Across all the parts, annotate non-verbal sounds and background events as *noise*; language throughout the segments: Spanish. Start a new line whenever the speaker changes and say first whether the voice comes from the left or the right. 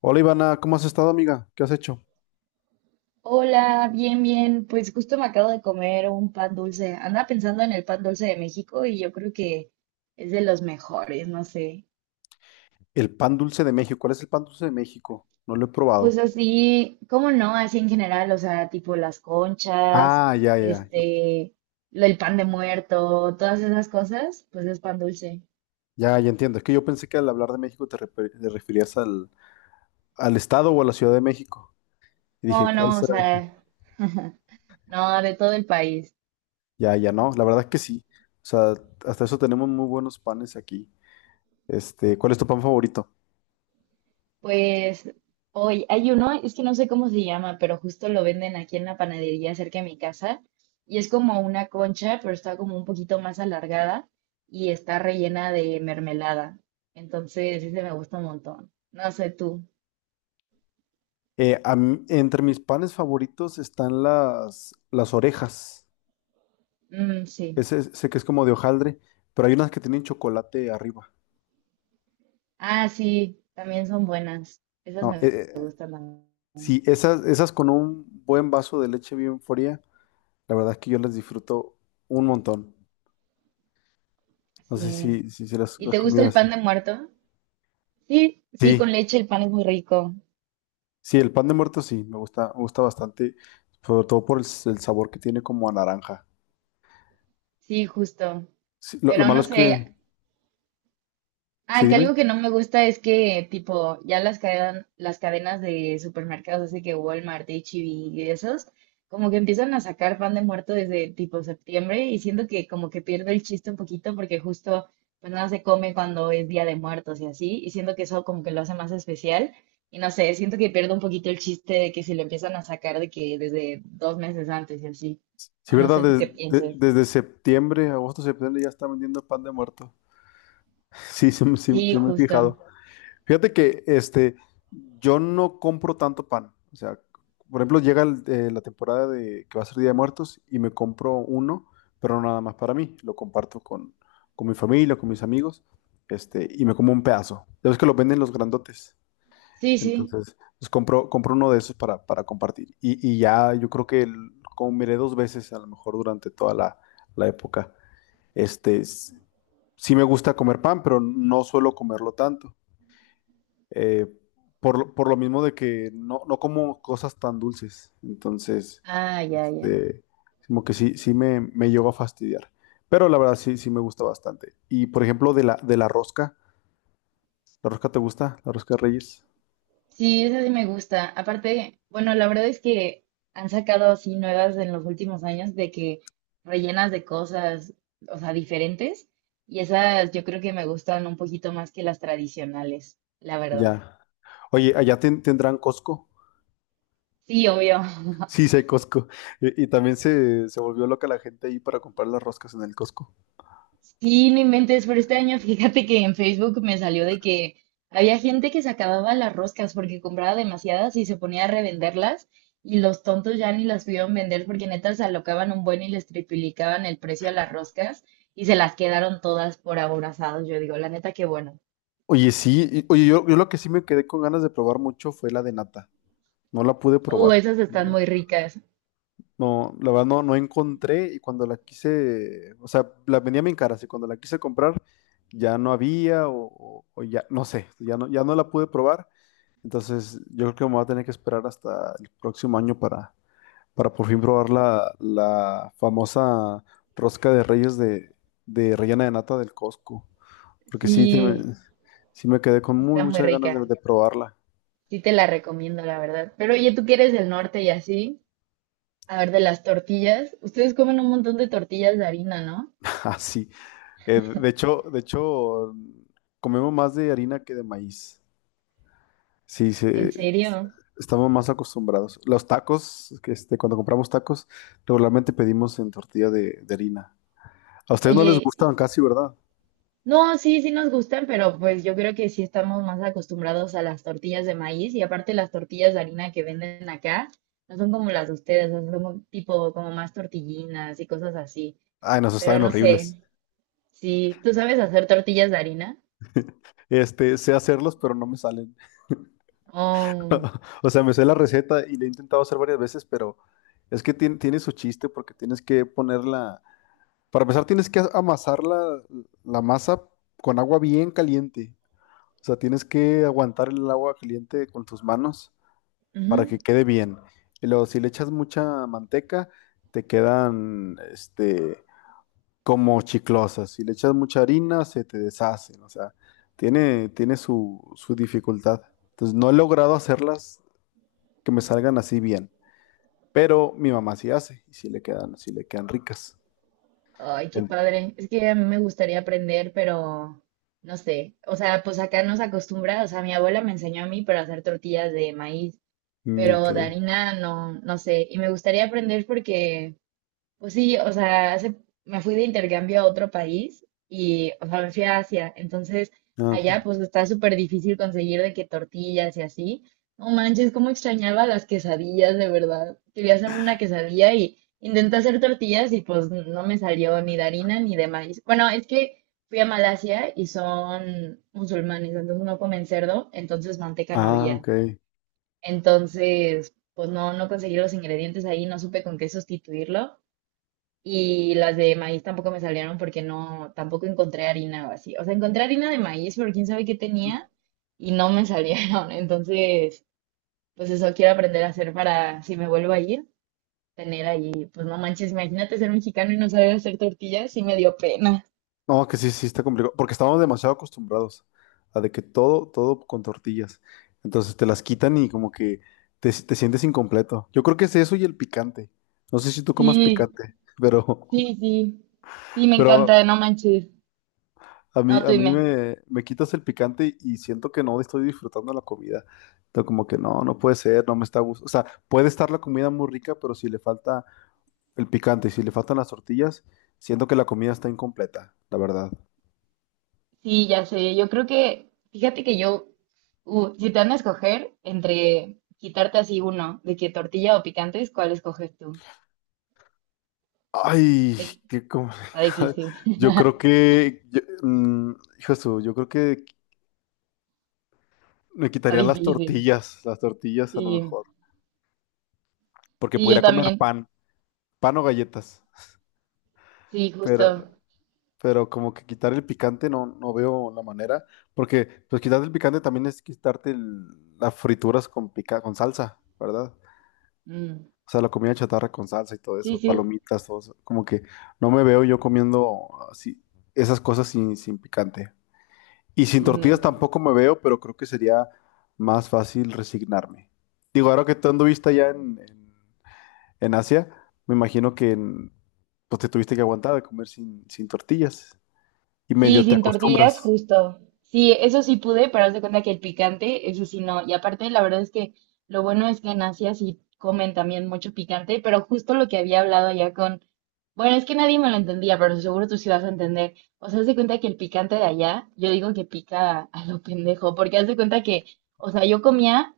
left: Hola Ivana, ¿cómo has estado, amiga? ¿Qué has hecho?
right: Hola, bien, bien. Pues justo me acabo de comer un pan dulce. Andaba pensando en el pan dulce de México y yo creo que es de los mejores, no sé.
left: El pan dulce de México. ¿Cuál es el pan dulce de México? No lo he
right: Pues
left: probado.
right: así, ¿cómo no? Así en general, o sea, tipo las conchas,
left: Ah, ya, ya, ya,
right: este, el pan de muerto, todas esas cosas, pues es pan dulce.
left: ya, ya entiendo. Es que yo pensé que al hablar de México te referías al, al estado o a la Ciudad de México. Y dije,
right: No,
left: ¿cuál
right: no, o
left: será?
right: sea, *laughs* no, de todo el país.
left: Ya, ya, no. La verdad es que sí. O sea, hasta eso tenemos muy buenos panes aquí. ¿Cuál es tu pan favorito?
right: Pues hoy hay uno, es que no sé cómo se llama, pero justo lo venden aquí en la panadería cerca de mi casa y es como una concha, pero está como un poquito más alargada y está rellena de mermelada. Entonces, ese me gusta un montón. No sé tú.
left: A mí- entre mis panes favoritos están las orejas.
right: Mm, sí.
left: Ese, sé que es como de hojaldre, pero hay unas que tienen chocolate arriba.
right: Ah, sí, también son buenas. Esas
left: No,
right: me gustan también.
left: sí, esas con un buen vaso de leche bien fría, la verdad es que yo las disfruto un montón. No sé
right: Sí.
left: si
right: ¿Y
left: las
right: te gusta el
left: comidas
right: pan
left: así.
right: de muerto? Sí, sí, con
left: Sí,
right: leche el pan es muy rico.
left: sí, el pan de muerto sí, me gusta bastante, sobre todo por el sabor que tiene como a naranja.
right: Sí, justo.
left: Sí, lo
right: Pero
left: malo
right: no
left: es que,
right: sé,
left: sí,
right: ah, que
left: dime.
right: algo que no me gusta es que, tipo, ya las cadenas de supermercados, así que Walmart, H-E-B y esos, como que empiezan a sacar pan de muerto desde tipo septiembre y siento que como que pierde el chiste un poquito porque justo pues nada se come cuando es Día de Muertos y así, y siento que eso como que lo hace más especial y no sé, siento que pierde un poquito el chiste de que si lo empiezan a sacar de que desde dos meses antes y así,
left: Sí,
right: o no
left: ¿verdad?
right: sé tú qué pienses.
left: Desde septiembre, agosto, septiembre ya está vendiendo pan de muerto. *laughs* Sí, sí, sí,
right: Sí,
left: sí me he
right: justo.
left: fijado. Fíjate que yo no compro tanto pan. O sea, por ejemplo, llega la temporada de que va a ser Día de Muertos y me compro uno, pero no nada más para mí. Lo comparto con mi familia, con mis amigos, y me como un pedazo. Ya ves que lo venden los grandotes.
right: Sí, sí.
left: Entonces, pues compro uno de esos para compartir. Y ya yo creo que comeré dos veces a lo mejor durante toda la época. Este, s- sí me gusta comer pan, pero no suelo comerlo tanto eh, por, por lo mismo de que no, no como cosas tan dulces. Entonces,
right: Ah, ya, ya.
left: este, como que sí, sí me llegó a fastidiar. Pero la verdad sí, sí me gusta bastante. Y por ejemplo, de de ¿la rosca te gusta? ¿La rosca de Reyes?
right: Sí, esa sí me gusta. Aparte, bueno, la verdad es que han sacado así nuevas en los últimos años de que rellenas de cosas, o sea, diferentes. Y esas yo creo que me gustan un poquito más que las tradicionales, la verdad.
left: Ya. Oye, ¿allá tendrán Costco? *laughs*
right: Sí, obvio.
left: Sí, sí hay Costco. Y también se volvió loca la gente ahí para comprar las roscas en el Costco.
right: Sí, no inventes, pero este año fíjate que en Facebook me salió de que había gente que se acababa las roscas porque compraba demasiadas y se ponía a revenderlas y los tontos ya ni las pudieron vender porque neta se alocaban un buen y les triplicaban el precio a las roscas y se las quedaron todas por aborazados. Yo digo, la neta, qué bueno.
left: Oye, sí, oye, yo lo que sí me quedé con ganas de probar mucho fue la de nata. No la pude probar.
right: Esas están
left: No,
right: muy ricas.
left: no, la verdad no, no encontré y cuando la quise, o sea, la vendía bien cara, y cuando la quise comprar ya no había o ya, no sé, ya no la pude probar, entonces yo creo que me voy a tener que esperar hasta el próximo año para por fin probar la famosa rosca de reyes de rellena de nata del Costco, porque sí,
right: Sí,
left: sí me quedé con
right: sí
left: muy
right: están muy
left: muchas ganas
right: ricas.
left: de probarla.
right: Sí te la recomiendo, la verdad. Pero oye, tú que eres del norte y así, a ver, de las tortillas, ustedes comen un montón de tortillas de harina, ¿no?
left: *laughs* Así, de hecho, comemos más de harina que de maíz. Sí,
right: ¿En
left: se,
right: serio?
left: estamos más acostumbrados. Los tacos, que cuando compramos tacos, regularmente pedimos en tortilla de harina. A ustedes no les
right: Oye,
left: gustan casi, ¿verdad?
right: no, sí, sí nos gustan, pero pues yo creo que sí estamos más acostumbrados a las tortillas de maíz y aparte las tortillas de harina que venden acá no son como las de ustedes, o sea, son como tipo como más tortillinas y cosas así.
left: Ay, nos
right: Pero
left: saben
right: no
left: horribles.
right: sé, si tú sabes hacer tortillas de harina.
left: Sé hacerlos, pero no me salen.
right: Oh,
left: *laughs* O sea, me sé la receta y la he intentado hacer varias veces, pero es que tiene, su chiste porque tienes que ponerla. Para empezar, tienes que amasar la masa con agua bien caliente. O sea, tienes que aguantar el agua caliente con tus manos para
right: ujú.
left: que quede bien. Y luego, si le echas mucha manteca, te quedan, como chiclosas. Si le echas mucha harina, se te deshacen. O sea, tiene, tiene su dificultad. Entonces, no he logrado hacerlas que me salgan así bien. Pero mi mamá sí hace y sí le quedan ricas.
right: Ay, qué
left: En-
right: padre. Es que a mí me gustaría aprender, pero no sé. O sea, pues acá nos acostumbra, o sea, mi abuela me enseñó a mí, pero a hacer tortillas de maíz.
left: ok.
right: Pero de harina no, no sé. Y me gustaría aprender porque, pues sí, o sea, me fui de intercambio a otro país y, o sea, me fui a Asia. Entonces,
left: Ah,
right: allá
left: ok.
right: pues está súper difícil conseguir de que tortillas y así. No manches, cómo extrañaba las quesadillas, de verdad. Quería hacerme una quesadilla y intenté hacer tortillas y pues no me salió ni de harina ni de maíz. Bueno, es que fui a Malasia y son musulmanes, entonces no comen cerdo, entonces manteca no
left: Ah,
right: había.
left: ok.
right: Entonces, pues no, no conseguí los ingredientes ahí, no supe con qué sustituirlo. Y las de maíz tampoco me salieron porque no, tampoco encontré harina o así. O sea, encontré harina de maíz, pero quién sabe qué tenía y no me salieron. *laughs* Entonces, pues eso quiero aprender a hacer para si me vuelvo a ir, tener ahí, pues no manches, imagínate ser mexicano y no saber hacer tortillas, sí me dio pena.
left: No, que sí, sí está complicado, porque estamos demasiado acostumbrados a de que todo, todo con tortillas. Entonces te las quitan y como que te sientes incompleto. Yo creo que es eso y el picante. No sé si tú comas
right: Sí,
left: picante, pero, *laughs*
right: sí, sí. Sí, me
left: pero
right: encanta, no manches. No, tú
left: a mí
right: dime.
left: me quitas el picante y siento que no estoy disfrutando la comida. Entonces como que no, no puede ser, no me está gustando. O sea, puede estar la comida muy rica, pero si le falta el picante y si le faltan las tortillas, siento que la comida está incompleta, la verdad.
right: Sí, ya sé. Yo creo que, fíjate que yo, si te van a escoger entre quitarte así uno, de que tortilla o picantes, ¿cuál escoges tú?
left: Ay,
right: Sí,
left: qué
right: está
left: complicado.
right: difícil,
left: *laughs* Yo
right: *laughs*
left: creo que, hijo de su, yo creo que me
right: está
left: quitaría
right: difícil.
left: las tortillas a lo
right: Sí,
left: mejor, porque
right: sí, yo
left: podría comer
right: también.
left: pan, pan o galletas,
right: Sí,
left: pero,
right: justo.
left: pero como que quitar el picante no, no veo la manera, porque pues quitar el picante también es quitarte las frituras con pica, con salsa, ¿verdad?
right: Mm,
left: O sea, la comida chatarra con salsa y todo
right: sí,
left: eso,
right: sí,
left: palomitas, todo eso, como que no me veo yo comiendo así, esas cosas sin, sin picante. Y sin
right: sí, ni
left: tortillas
right: idea.
left: tampoco me veo, pero creo que sería más fácil resignarme. Digo, ahora que tú anduviste allá en, en Asia, me imagino que pues te tuviste que aguantar de comer sin, sin tortillas. Y
right: Sí,
left: medio te
right: sin tortillas,
left: acostumbras.
right: justo. Sí, eso sí pude, pero haz de cuenta que el picante, eso sí no. Y aparte, la verdad es que lo bueno es que en Asia sí comen también mucho picante, pero justo lo que había hablado ya con... Bueno, es que nadie me lo entendía, pero seguro tú sí vas a entender. O sea, haz de cuenta que el picante de allá, yo digo que pica a lo pendejo, porque haz de cuenta que, o sea, yo comía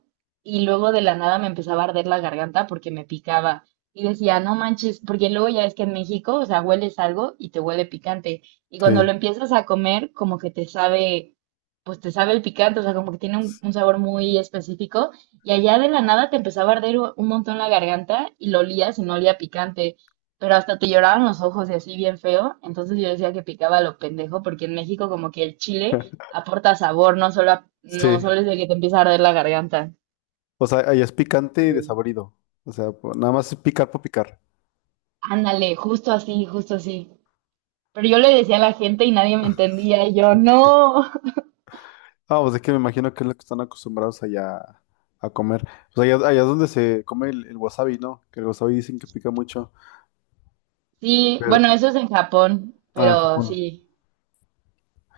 right: y luego de la nada me empezaba a arder la garganta porque me picaba. Y decía, no manches, porque luego ya es que en México, o sea, hueles algo y te huele picante. Y cuando
left: Sí.
right: lo empiezas a comer, como que te sabe, pues te sabe el picante, o sea, como que tiene un sabor muy específico. Y allá de la nada te empezaba a arder un montón la garganta y lo olías y no olía picante, pero hasta te lloraban los ojos y así bien feo. Entonces yo decía que picaba a lo pendejo, porque en México como que el chile
left: *laughs*
right: aporta sabor, no solo, no
left: Sí.
right: solo es de que te empieza a arder la garganta.
left: O sea, allá es picante y
right: Sí.
left: desabrido. O sea, nada más es picar por picar.
right: Ándale, justo así, justo así. Pero yo le decía a la gente y nadie me entendía, y yo, no.
left: Ah, pues es que me imagino que es lo que están acostumbrados allá a comer. Pues allá, allá es donde se come el wasabi, ¿no? Que el wasabi dicen que pica mucho.
right: Sí,
left: Pero,
right: bueno, eso es en Japón,
left: ah, en
right: pero
left: Japón.
right: sí,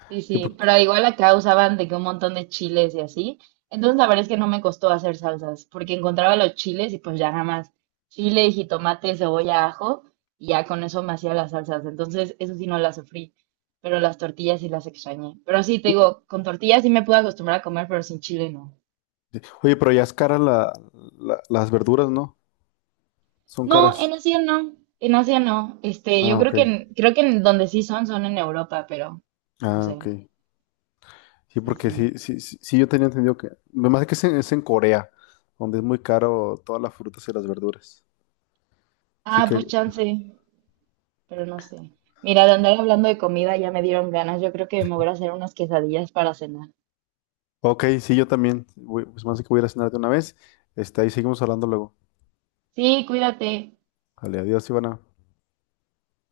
right: sí,
left: Sí,
right: sí,
left: por-
right: pero igual acá usaban de que un montón de chiles y así. Entonces la verdad es que no me costó hacer salsas, porque encontraba los chiles y pues ya nada más chile, jitomate, cebolla, ajo, y ya con eso me hacía las salsas. Entonces eso sí no las sufrí, pero las tortillas sí las extrañé. Pero sí, te digo, con tortillas sí me pude acostumbrar a comer, pero sin chile no.
left: Oye, pero ya es cara las verduras, ¿no? Son
right: No, en
left: caras.
right: Asia no, en Asia no. Este, yo
left: Ah,
right: creo
left: ok.
right: que creo que en donde sí son en Europa, pero no
left: Ah,
right: sé.
left: ok. Sí,
right: Sí,
left: porque
right: sí.
left: sí, sí, sí, sí, yo tenía entendido que... Me parece que es es en Corea, donde es muy caro todas las frutas y las verduras. Así
right: Ah,
left: que,
right: pues chance, pero no sé. Mira, de andar hablando de comida ya me dieron ganas. Yo creo que me voy a hacer unas quesadillas para cenar.
left: ok, sí, yo también. Voy- pues más que voy a ir a cenar de una vez. Ahí seguimos hablando luego.
right: Sí, cuídate.
left: Vale, adiós, Ivana.